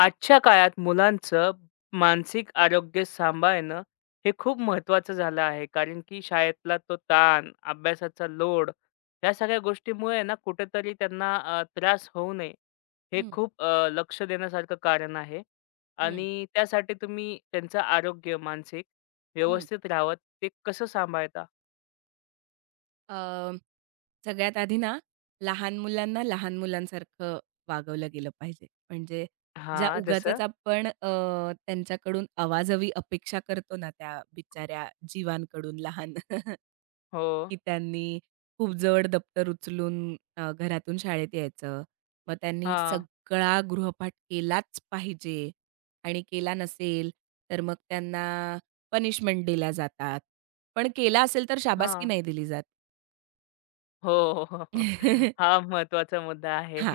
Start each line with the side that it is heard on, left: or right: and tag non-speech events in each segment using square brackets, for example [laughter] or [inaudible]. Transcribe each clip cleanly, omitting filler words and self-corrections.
left: आजच्या काळात मुलांचं मानसिक आरोग्य सांभाळणं हे खूप महत्वाचं झालं आहे. कारण की शाळेतला तो ताण, अभ्यासाचा लोड या सगळ्या गोष्टीमुळे ना कुठेतरी त्यांना त्रास होऊ नये, हे
right: हं,
left: खूप लक्ष देण्यासारखं कारण आहे.
right: हं,
left: आणि त्यासाठी तुम्ही त्यांचं आरोग्य मानसिक
right: हं.
left: व्यवस्थित राहावं ते कसं सांभाळता?
right: अ, सगळ्यात आधी ना, लहान मुलांना लहान मुलांसारखं वागवलं गेलं पाहिजे. म्हणजे ज्या
left: हां,
right: उगाचच
left: जसं?
right: आपण त्यांच्याकडून आवाजवी अपेक्षा करतो ना, त्या बिचाऱ्या जीवांकडून लहान [laughs]
left: हो.
right: की त्यांनी खूप जड दप्तर उचलून घरातून शाळेत यायचं. मग त्यांनी
left: हां,
right: सगळा गृहपाठ केलाच पाहिजे आणि केला नसेल, तर मग त्यांना पनिशमेंट दिल्या जातात. पण केला असेल तर शाबासकी
left: हां.
right: नाही दिली जात.
left: हो, हो, हो.
right: [laughs]
left: हा महत्वाचा मुद्दा आहे.
right: हां.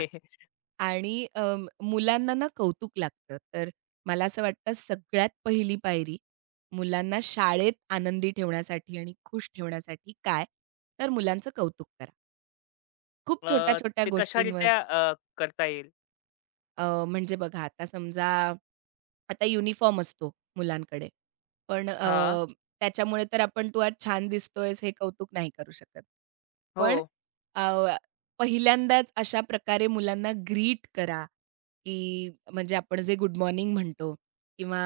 right: आणि मुलांना ना कौतुक लागतं. तर मला असं वाटतं सगळ्यात पहिली पायरी मुलांना शाळेत आनंदी ठेवण्यासाठी आणि खुश ठेवण्यासाठी काय? तर मुलांचं कौतुक करा. खूप छोट्या-छोट्या
left: ते
right: गोष्टींवर.
left: कशारीत्या करता येईल.
right: म्हणजे बघा आता समजा आता युनिफॉर्म असतो मुलांकडे. पण
left: हां.
right: अ, त्याच्यामुळे तर आपण "तू आज छान दिसतोयस" हे कौतुक नाही करू शकत.
left: हो.
right: पण अ, पहिल्यांदाच अशा प्रकारे मुलांना ग्रीट करा, की म्हणजे आपण जे गुड मॉर्निंग म्हणतो किंवा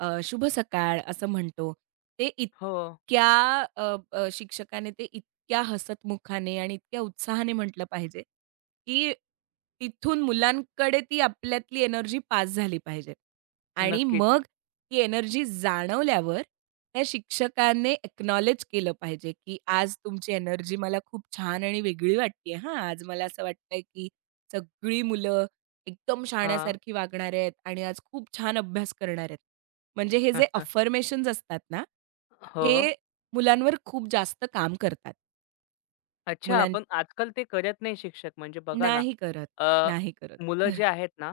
right: शुभ सकाळ असं म्हणतो. ते
left: हो.
right: इतक्या अ, अ, शिक्षकाने ते इतक्या हसतमुखाने आणि इतक्या उत्साहाने म्हटलं पाहिजे, की तिथून मुलांकडे ती आपल्यातली एनर्जी पास झाली पाहिजे. आणि
left: नक्कीच.
right: मग ती एनर्जी जाणवल्यावर त्या शिक्षकाने अॅकनॉलेज केलं पाहिजे, की आज तुमची एनर्जी मला खूप छान आणि वेगळी वाटतेय हां. आज मला असं वाटतंय, की सगळी मुलं एकदम
left: हां.
right: शहाण्यासारखी वागणार आहेत आणि आज खूप छान अभ्यास करणार आहेत. म्हणजे हे जे
left: [laughs]
right: अफर्मेशन्स असतात ना,
left: हो.
right: हे मुलांवर खूप जास्त काम करतात.
left: अच्छा.
right: मुलां
left: पण आजकाल ते करत नाही शिक्षक. म्हणजे बघा ना,
right: नाही करत,
left: अ,
right: नाही करत.
left: मुलं जे
right: [laughs]
left: आहेत ना,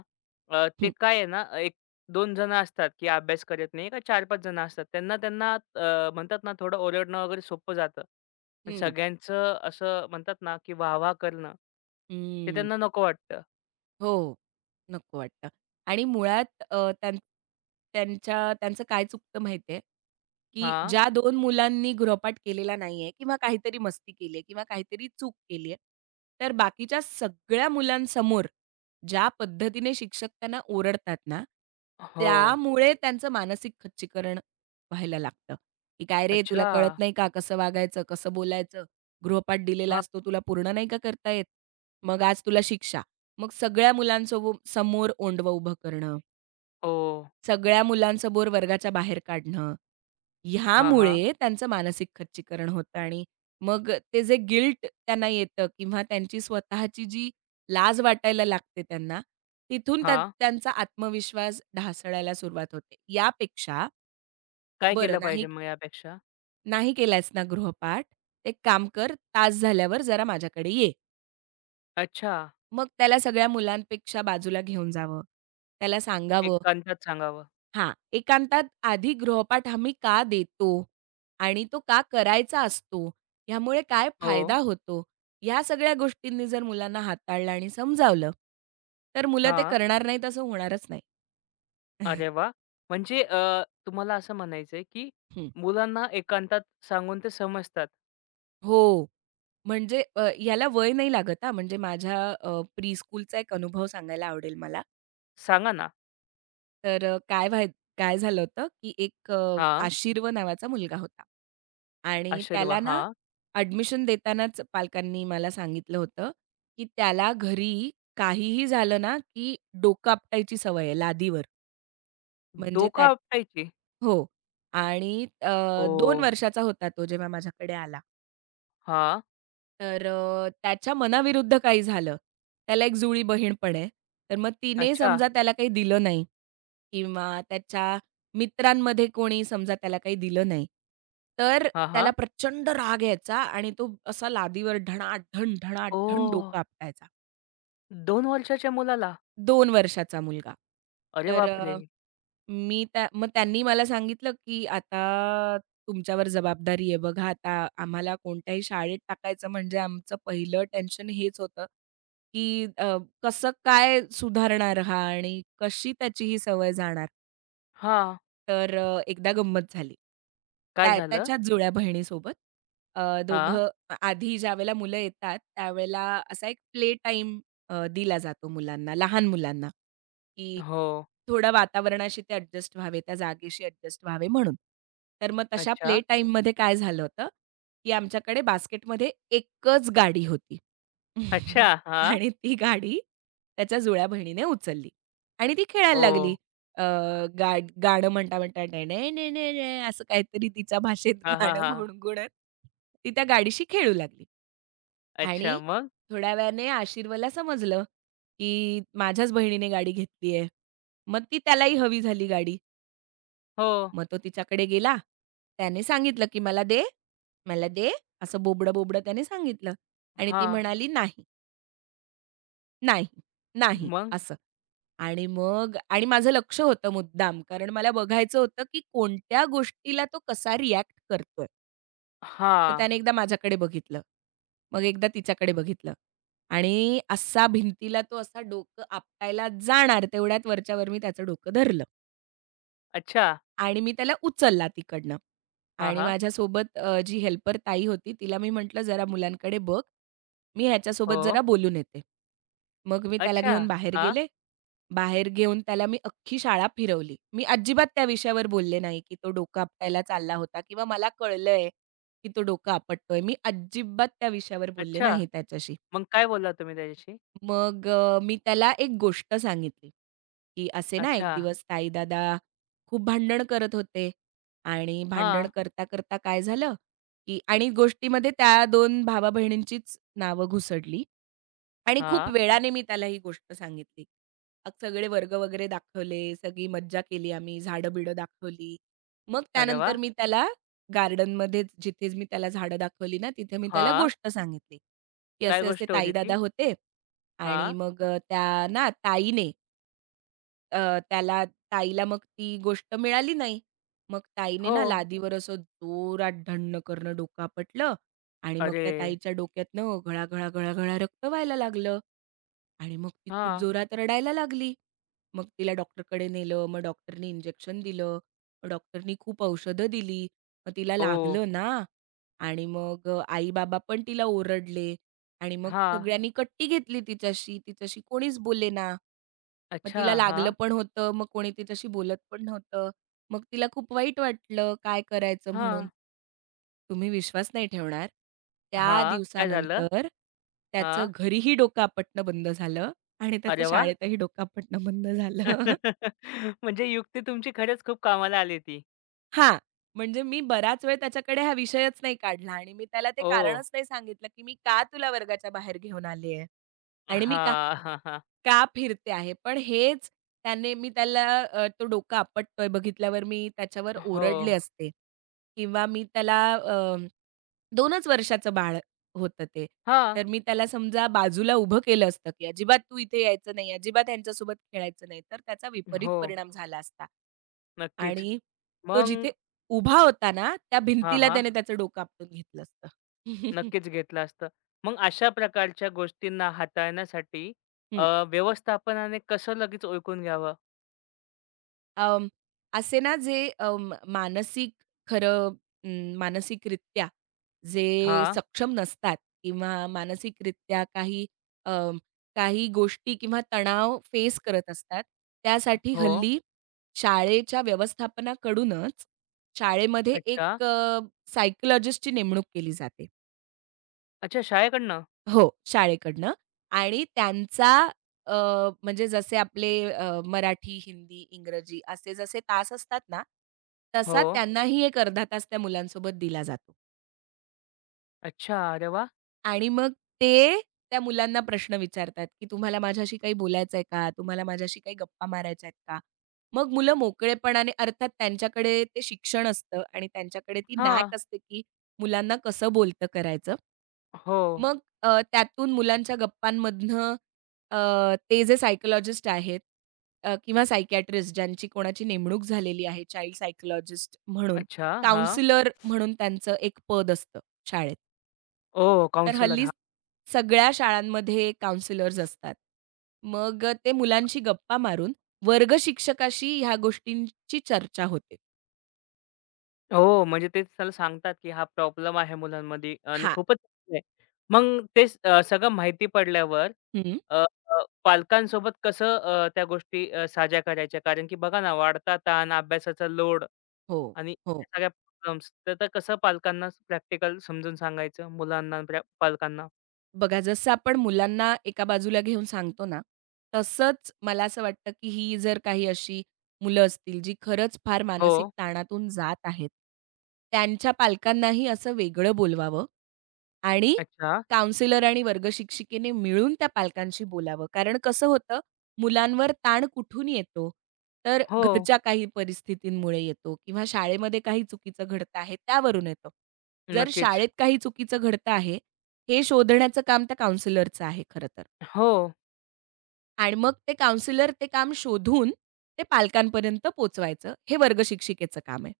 left: ते
right: हं,
left: काय आहे ना, 1-2 जण असतात, की अभ्यास करत नाही का चार 5 जण असतात. त्यांना त्यांना म्हणतात ना, थोडं ओरडणं वगैरे सोपं जातं. पण
right: हं.
left: सगळ्यांचं असं म्हणतात ना, की वाह-वाह करणं, ते त्यांना नको वाटतं.
right: हो. नको वाटतं आणि मुळात अ, त्यां त्यांच्या त्यांचं काय चुकतं माहिती आहे, की
left: हां.
right: ज्या 2 मुलांनी गृहपाठ केलेला नाहीये किंवा काहीतरी मस्ती केली आहे किंवा काहीतरी चूक केली आहे, तर बाकीच्या सगळ्या मुलांसमोर ज्या पद्धतीने शिक्षक त्यांना ओरडतात ना,
left: हो.
right: त्यामुळे त्यांचं मानसिक खच्चीकरण व्हायला लागतं, की "काय रे तुला
left: अच्छा.
right: कळत नाही का कसं वागायचं, कसं बोलायचं? गृहपाठ दिलेला
left: हां.
right: असतो तुला पूर्ण नाही का करता येत? मग आज तुला शिक्षा." मग सगळ्या मुलांसोबो समोर ओंडवं उभं करणं,
left: हो.
right: सगळ्या मुलांसमोर वर्गाच्या बाहेर काढणं,
left: हां, हां.
right: ह्यामुळे त्यांचं मानसिक खच्चीकरण होतं आणि मग ते जे गिल्ट त्यांना येतं किंवा त्यांची स्वतःची जी लाज वाटायला लागते त्यांना, तिथून त्या
left: हां.
right: त्यांचा आत्मविश्वास ढासळायला सुरुवात होते. यापेक्षा
left: काय
right: बरं
left: केलं पाहिजे
right: नाही
left: मग यापेक्षा?
right: नाही केलायस ना गृहपाठ, एक काम कर तास झाल्यावर जरा माझ्याकडे ये.
left: अच्छा,
right: मग त्याला सगळ्या मुलांपेक्षा बाजूला घेऊन जावं. त्याला सांगावं
left: एकांतात सांगावं.
right: हां, एकांतात आधी गृहपाठ आम्ही का देतो आणि तो का करायचा असतो, ह्यामुळे काय
left: हो.
right: फायदा होतो, ह्या सगळ्या गोष्टींनी जर मुलांना हाताळलं आणि समजावलं, तर मुलं ते
left: हां.
right: करणार नाहीत असं होणारच नाही.
left: अरे वाह! म्हणजे तुम्हाला असं म्हणायचंय, की
right: हं,
left: मुलांना एकांतात सांगून ते समजतात.
right: हो. म्हणजे याला वय नाही लागत हां, म्हणजे माझ्या प्रीस्कूलचा एक अनुभव सांगायला आवडेल मला.
left: सांगा ना.
right: तर अ, काय व्हाय काय झालं होतं, की एक
left: हां.
right: आशीर्व नावाचा मुलगा होता आणि
left: अशर्व.
right: त्याला ना
left: हां.
right: ॲडमिशन देतानाच पालकांनी मला सांगितलं होतं, की त्याला घरी काहीही झालं ना, की डोकं आपटायची सवय आहे लादीवर. म्हणजे
left: डोकं
right: त्या
left: आपटायची.
right: हो आणि अ, 2
left: ओह!
right: वर्षाचा होता तो जेव्हा माझ्याकडे आला.
left: हां.
right: त्याच्या मनाविरुद्ध काही झालं. त्याला एक जुळी बहीण पण आहे. तर मग तिने
left: अच्छा.
right: समजा त्याला काही दिलं नाही किंवा त्याच्या मित्रांमध्ये कोणी समजा त्याला काही दिलं नाही. तर
left: हां,
right: त्याला
left: हां.
right: प्रचंड राग यायचा आणि तो असा लादीवर ढणाढण, ढणाढण
left: ओह!
right: डोकं आपटायचा.
left: 2 वर्षाच्या मुलाला?
right: 2 वर्षाचा मुलगा.
left: अरे
right: तर
left: बापरे!
right: अ मी त्या मग त्यांनी मला सांगितलं, की "आता तुमच्यावर जबाबदारी आहे. बघा आता आम्हाला कोणत्याही शाळेत टाकायचं म्हणजे आमचं पहिलं टेन्शन हेच होतं, की कसं काय सुधारणार हा आणि कशी त्याची ही सवय जाणार?"
left: हां.
right: एकदा गंमत झाली.
left: काय
right: त्या
left: झालं?
right: त्याच्याच जुळ्या बहिणीसोबत
left: हां.
right: दोघं आधी ज्यावेळेला मुलं येतात, त्यावेळेला असा एक प्ले टाईम दिला जातो मुलांना, लहान मुलांना, की
left: हो.
right: थोडं वातावरणाशी ते ॲडजस्ट व्हावे, त्या जागेशी ॲडजस्ट व्हावे म्हणून. तर मग तशा प्ले
left: अच्छा.
right: टाईममध्ये काय झालं होतं, की आमच्याकडे बास्केटमध्ये एकच गाडी होती.
left: अच्छा.
right: [laughs]
left: हां.
right: आणि ती गाडी त्याच्या जुळ्या बहिणीने उचलली आणि ती खेळायला
left: ओह!
right: लागली. अ, गाड गाणं म्हणता, म्हणता ने ने डे डे डे" असं काहीतरी तिच्या भाषेत
left: हां, हां,
right: [laughs] गाणं
left: हां.
right: गुणगुणत ती त्या गाडीशी खेळू लागली
left: अच्छा.
right: आणि
left: मग?
right: थोड्या वेळाने आशिरवला समजलं, की माझ्याच बहिणीने गाडी घेतली आहे. मग ती त्यालाही हवी झाली गाडी.
left: हो.
right: मग तो तिच्याकडे गेला. त्याने सांगितलं, की "मला दे, मला दे." असं बोबडं-बोबडं त्याने सांगितलं आणि ती
left: हां.
right: म्हणाली "नाही." नाही, नाही
left: मग?
right: असं. आणि मग माझं लक्ष होतं मुद्दाम, कारण मला बघायचं होतं, की कोणत्या गोष्टीला तो कसा रिॲक्ट करतोय. तर
left: हां.
right: त्याने एकदा माझ्याकडे बघितलं. मग एकदा तिच्याकडे बघितलं. आणि असा भिंतीला तो असा डोकं आपटायला जाणार तेवढ्यात वरच्यावर मी त्याचं डोकं धरलं.
left: अच्छा.
right: आणि मी त्याला उचलला तिकडनं
left: हां,
right: आणि
left: हां.
right: माझ्यासोबत जी हेल्पर ताई होती तिला मी म्हटलं, "जरा मुलांकडे बघ, मी ह्याच्यासोबत जरा
left: हो.
right: बोलून येते." मग मी त्याला
left: अच्छा.
right: घेऊन बाहेर
left: हां.
right: गेले. बाहेर घेऊन त्याला मी अख्खी शाळा फिरवली. मी अजिबात त्या विषयावर बोलले नाही, की तो डोकं आपटायला चालला होता किंवा मला कळलंय, की तो डोकं आपटतोय. मी अजिबात त्या विषयावर बोलले
left: अच्छा.
right: नाही त्याच्याशी.
left: मग काय बोलला तुम्ही त्याच्याशी?
right: मग मी त्याला एक गोष्ट सांगितली, की असे ना एक
left: अच्छा.
right: दिवस ताई-दादा खूप भांडण करत होते आणि भांडण
left: हां.
right: करता-करता काय झालं, की आणि गोष्टीमध्ये त्या दोन भावा-बहिणींचीच नावं घुसडली. आणि खूप
left: हां.
right: वेळाने मी त्याला ही गोष्ट सांगितली. सगळे वर्ग वगैरे दाखवले, सगळी मज्जा केली आम्ही, झाडं-बिडं दाखवली. मग
left: अरे
right: त्यानंतर
left: वाह!
right: मी त्याला गार्डनमध्येच जिथे मी त्याला झाडं दाखवली ना, तिथे मी त्याला
left: हां.
right: गोष्ट सांगितली, की
left: काय
right: असे-असे
left: गोष्ट होती
right: ताई-दादा
left: ती?
right: होते आणि
left: हां.
right: मग त्या ना ताईने अ, त्याला ताईला मग ती गोष्ट मिळाली नाही. मग ताईने
left: हो.
right: ना लादीवर असं जोरात ढण्ण करणं डोकं आपटलं आणि मग
left: अरे!
right: त्या ताईच्या डोक्यातनं घळा-घळा, घळा-घळा रक्त व्हायला लागलं. आणि मग ती खूप
left: हां.
right: जोरात रडायला लागली. मग तिला डॉक्टरकडे नेलं. मग डॉक्टरनी इंजेक्शन दिलं. मग डॉक्टरनी खूप औषधं दिली. मग तिला
left: ओह!
right: लागलं ना आणि मग आई-बाबा पण तिला ओरडले आणि मग
left: हां.
right: सगळ्यांनी कट्टी घेतली तिच्याशी. तिच्याशी कोणीच बोलेना. मग
left: अच्छा.
right: तिला
left: हा,
right: लागलं पण होतं. मग कोणी तिच्याशी बोलत पण नव्हतं. मग तिला खूप वाईट वाटलं, काय करायचं म्हणून.
left: हां.
right: तुम्ही विश्वास नाही ठेवणार. त्या
left: हां. काय झालं?
right: दिवसानंतर त्याचं
left: हां.
right: घरीही डोकं आपटणं बंद झालं आणि त्याचं
left: अरे वाह!
right: शाळेतही डोकापटणं बंद झालं.
left: [laughs] म्हणजे युक्ती तुमची खरंच खूप कामाला आली ती.
right: हां, म्हणजे मी बराच वेळ त्याच्याकडे हा विषयच नाही काढला आणि मी त्याला ते
left: ओह!
right: कारणच नाही सांगितलं, की मी का तुला वर्गाच्या बाहेर घेऊन आली आहे. आणि
left: हां.
right: मी का
left: [laughs] हां, हां.
right: का फिरते आहे? पण हेच त्याने मी त्याला अ, तो डोका आपटतोय बघितल्यावर मी त्याच्यावर
left: हो.
right: ओरडले असते किंवा मी त्याला 2च वर्षाचं बाळ होतं ते.
left: हा,
right: तर मी त्याला समजा बाजूला उभं केलं असतं, की "अजिबात तू इथे यायचं नाही, अजिबात ह्यांच्यासोबत खेळायचं नाही." तर त्याचा विपरीत
left: हो.
right: परिणाम झाला असता
left: नक्कीच.
right: आणि तो
left: मग
right: जिथे उभा होता ना, त्या
left: हां,
right: भिंतीला
left: हां.
right: त्याने त्याचं डोकं आपटून घेतलं असतं. [laughs]
left: नक्कीच घेतलं असतं. मग अशा प्रकारच्या गोष्टींना हाताळण्यासाठी अ, व्यवस्थापनाने कसं लगेच ओळखून घ्यावं?
right: अं, असे ना जे अं, मानसिक खरं अं, मानसिकरित्या जे
left: हां.
right: सक्षम नसतात किंवा मानसिकरित्या काही अं, काही गोष्टी किंवा तणाव फेस करत असतात, त्यासाठी
left: हो.
right: हल्ली शाळेच्या व्यवस्थापनाकडूनच शाळेमध्ये
left: अच्छा.
right: एक सायकॉलॉजिस्टची नेमणूक केली जाते.
left: अच्छा शाळेकडनं?
right: हो, शाळेकडनं आणि त्यांचा अ, म्हणजे जसे आपले मराठी, हिंदी, इंग्रजी असे जसे तास असतात ना, तसा
left: हो.
right: त्यांनाही एक अर्धा तास त्या मुलांसोबत दिला जातो
left: अच्छा. अरे वाह!
right: आणि मग ते त्या मुलांना प्रश्न विचारतात, की "तुम्हाला माझ्याशी काही बोलायचं आहे का? तुम्हाला माझ्याशी काही गप्पा मारायच्या आहेत का?" मग मुलं मोकळेपणाने अर्थात त्यांच्याकडे ते शिक्षण असतं आणि त्यांच्याकडे ती
left: हां.
right: नॅक असते, की मुलांना कसं बोलतं करायचं.
left: हो.
right: मग त्यातून मुलांच्या गप्पांमधनं अ, ते जे सायकॉलॉजिस्ट आहेत किंवा सायकियाट्रिस्ट ज्यांची कोणाची नेमणूक झालेली आहे चाइल्ड सायकॉलॉजिस्ट म्हणून,
left: अच्छा. हां.
right: काउंसलर म्हणून त्यांचं एक पद असतं शाळेत.
left: ओ,
right: तर
left: काउंसलर.
right: हल्ली
left: हां.
right: सगळ्या शाळांमध्ये काउंसलर्स असतात. मग ते मुलांशी गप्पा मारून वर्ग शिक्षकाशी ह्या गोष्टींची चर्चा होते.
left: हो, म्हणजे तेच त्याला सांगतात, की हा प्रॉब्लेम आहे मुलांमध्ये आणि
right: हां.
left: खूपच आहे. मग तेच सगळं माहिती पडल्यावर
right: हं.
left: अ, अ, पालकांसोबत कसं त्या गोष्टी साझ्या करायच्या? कारण की बघा ना, वाढता ताण, अभ्यासाचा लोड
right: हो,
left: आणि
right: हो.
left: या सगळ्या प्रॉब्लेम्स. तर ते कसं पालकांना प्रॅक्टिकल समजून सांगायचं मुलांना, आणि पालकांना?
right: बघा, जसं आपण मुलांना एका बाजूला घेऊन सांगतो ना, तसंच मला असं वाटतं, की ही जर काही अशी मुलं असतील, जी खरंच फार
left: हो.
right: मानसिक ताणातून जात आहेत, त्यांच्या पालकांनाही असं वेगळं बोलवावं आणि
left: अच्छा.
right: काउन्सिलर आणि वर्गशिक्षिकेने मिळून त्या पालकांशी बोलावं. कारण कसं होतं, मुलांवर ताण कुठून येतो? तर
left: हो,
right: घरच्या काही परिस्थितींमुळे येतो किंवा शाळेमध्ये काही चुकीचं घडतं आहे, त्यावरून येतो. जर
left: नक्कीच.
right: शाळेत काही चुकीचं घडतं आहे हे शोधण्याचं काम त्या काउन्सिलरचं आहे खरं तर.
left: हो.
right: आणि मग ते काउन्सिलर ते काम शोधून ते पालकांपर्यंत पोहोचवायचं, हे वर्गशिक्षिकेचं काम आहे.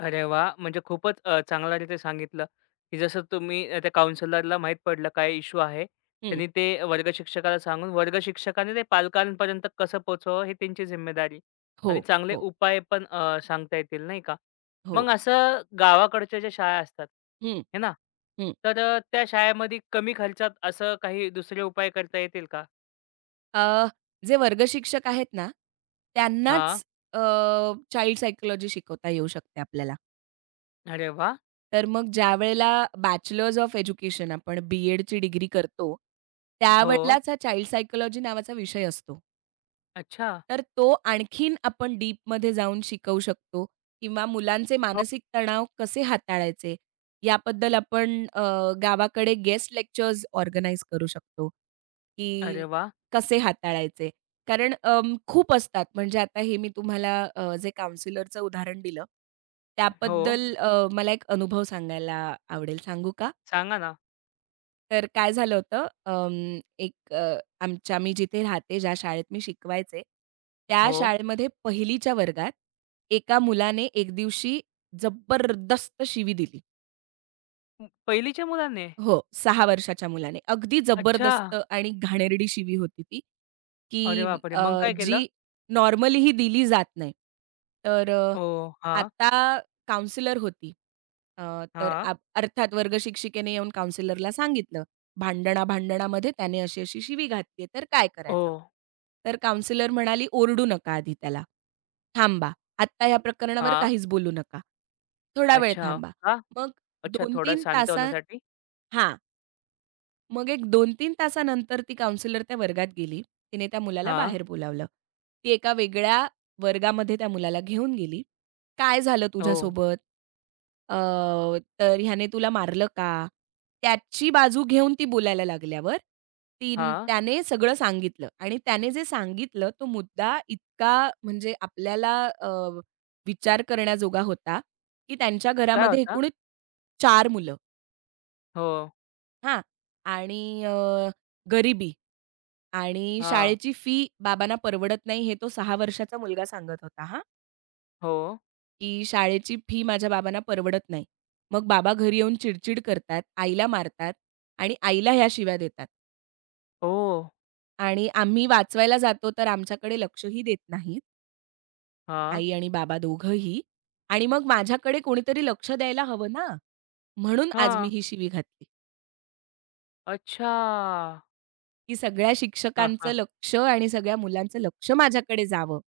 left: अरे वाह! म्हणजे खूपच चांगल्या रीती सांगितलं, की जसं तुम्ही त्या काउन्सिलरला माहीत पडलं काय इश्यू आहे.
right: हं.
left: त्यांनी ते वर्ग शिक्षकाला सांगून वर्ग शिक्षकाने ते पालकांपर्यंत कसं पोहोचवावं हे त्यांची जिम्मेदारी
right: हो,
left: आणि चांगले
right: हो,
left: उपाय पण सांगता येतील नाही का?
right: हो.
left: मग असं गावाकडच्या ज्या शाळा असतात,
right: हं,
left: हे ना?
right: हं.
left: तर त्या शाळेमध्ये कमी खर्चात असं काही दुसरे उपाय करता येतील का?
right: अ, जे वर्गशिक्षक आहेत ना,
left: हां.
right: त्यांनाच अ, चाइल्ड सायकॉलॉजी शिकवता येऊ शकते आपल्याला.
left: अरे वाह!
right: तर मग ज्यावेळेला बॅचलर्स ऑफ एज्युकेशन आपण बी-एडची डिग्री करतो,
left: हो.
right: त्यावेळेलाच हा चाइल्ड सायकॉलॉजी नावाचा विषय असतो.
left: अच्छा.
right: तर तो आणखीन आपण डीपमध्ये जाऊन शिकवू शकतो किंवा मुलांचे
left: हो.
right: मानसिक तणाव कसे हाताळायचे याबद्दल आपण गावाकडे गेस्ट लेक्चर्स ऑर्गनाइज करू शकतो,
left: अरे
right: की
left: वाह!
right: कसे हाताळायचे. कारण खूप असतात म्हणजे आता हे मी तुम्हाला जे काउंसलरचं उदाहरण दिलं,
left: हो.
right: त्याबद्दल मला एक अनुभव सांगायला आवडेल. सांगू का?
left: सांगा ना.
right: तर काय झालं होतं, आमच्या मी जिथे राहते, ज्या शाळेत मी शिकवायचे, त्या
left: हो.
right: शाळेमध्ये 1ली च्या वर्गात एका मुलाने एक दिवशी जबरदस्त शिवी दिली.
left: हं, पहिलीच्या मुलाने?
right: हो, 6 वर्षाच्या मुलाने. अगदी
left: अच्छा.
right: जबरदस्त आणि घाणेरडी शिवी होती ती,
left: अरे
right: की
left: बापरे! मग
right: अ,
left: काय केलं?
right: जी नॉर्मली ही दिली जात नाही. तर अ,
left: ओ हां,
right: आता काउन्सिलर होती. अ, तर
left: हां.
right: आप अर्थात वर्गशिक्षिकेने येऊन काउन्सिलरला सांगितलं, भांडणा-भांडणामध्ये त्याने अशी-अशी शिवी घातली तर काय करायचं?
left: ओह!
right: तर काउन्सिलर म्हणाली, "ओरडू नका आधी त्याला. थांबा. आत्ता या प्रकरणावर
left: हां.
right: काहीच बोलू नका. थोडा वेळ
left: अच्छा.
right: थांबा."
left: का?
right: मग
left: अच्छा, थोडा
right: 2-3
left: शांत
right: तासा
left: होण्यासाठी.
right: हां. मग एक 2 तीन तासानंतर ती काउन्सिलर त्या वर्गात गेली. तिने त्या मुलाला
left: हां.
right: बाहेर बोलावलं. ती एका वेगळ्या वर्गामध्ये त्या मुलाला घेऊन गेली. "काय झालं
left: हो.
right: तुझ्यासोबत? अ, तर ह्याने तुला मारलं का?" त्याची बाजू घेऊन ती बोलायला लागल्यावर तीन
left: हां.
right: त्याने सगळं सांगितलं आणि त्याने जे सांगितलं तो मुद्दा इतका म्हणजे आपल्याला अ, विचार करण्याजोगा होता, की त्यांच्या
left: काय
right: घरामध्ये
left: होता?
right: एकूण 4 मुलं.
left: हो.
right: हां. आणि गरिबी आणि
left: हां.
right: शाळेची फी बाबांना परवडत नाही, हे तो 6 वर्षाचा मुलगा सांगत होता हां,
left: हो.
right: की शाळेची फी माझ्या बाबांना परवडत नाही. मग बाबा घरी येऊन चिडचिड करतात, आईला मारतात आणि आईला ह्या शिव्या देतात.
left: ओह!
right: आणि आम्ही वाचवायला जातो, तर आमच्याकडे लक्षही देत नाहीत,
left: हां.
right: आई आणि बाबा दोघंही. आणि मग माझ्याकडे कोणीतरी लक्ष द्यायला हवं ना, म्हणून आज मी
left: हां.
right: ही शिवी घातली,
left: अच्छा.
right: की सगळ्या
left: हां,
right: शिक्षकांचं
left: हां.
right: लक्ष आणि सगळ्या मुलांचं लक्ष माझ्याकडे जावं.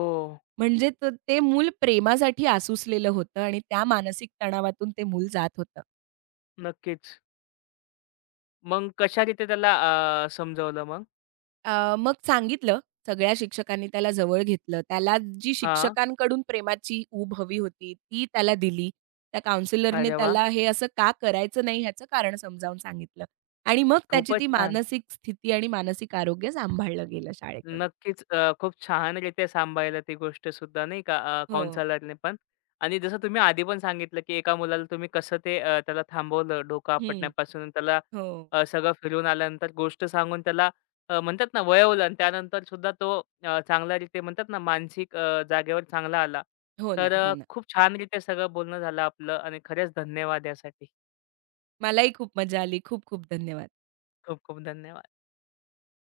left: ओह!
right: म्हणजे त ते मूल प्रेमासाठी आसुसलेलं होतं आणि त्या मानसिक तणावातून ते मूल जात होतं.
left: नक्कीच. मग कशारीते त्याला समजवलं मग?
right: मग सांगितलं सगळ्या शिक्षकांनी त्याला जवळ घेतलं. त्याला जी
left: हां.
right: शिक्षकांकडून प्रेमाची ऊब हवी होती, ती त्याला दिली. त्या काउन्सिलरने
left: अरे वाह!
right: त्याला हे असं का करायचं नाही ह्याचं कारण समजावून सांगितलं आणि मग त्याची ती
left: खूपच छान.
right: मानसिक स्थिती आणि मानसिक आरोग्य सांभाळलं गेलं शाळेकडून.
left: नक्कीच खूप छानरीत्या सांभाळलं ती गोष्ट सुद्धा नाही का
right: हो.
left: काउन्सलरने पण. आणि जसं तुम्ही आधी पण सांगितलं, की एका मुलाला तुम्ही कसं ते त्याला थांबवलं डोकं
right: हं.
left: आपटण्यापासून आणि त्याला
right: हो.
left: सगळं फिरून आल्यानंतर गोष्ट सांगून त्याला म्हणतात ना वळवलं आणि त्यानंतर सुद्धा तो चांगल्यारीत्या म्हणतात ना मानसिक जागेवर चांगला आला.
right: हो ना,
left: तर
right: हो ना.
left: खूप छानरीत्या सगळं बोलणं झालं आपलं आणि खरंच धन्यवाद यासाठी.
right: मलाही खूप मजा आली. खूप खूप धन्यवाद.
left: खूप खूप धन्यवाद.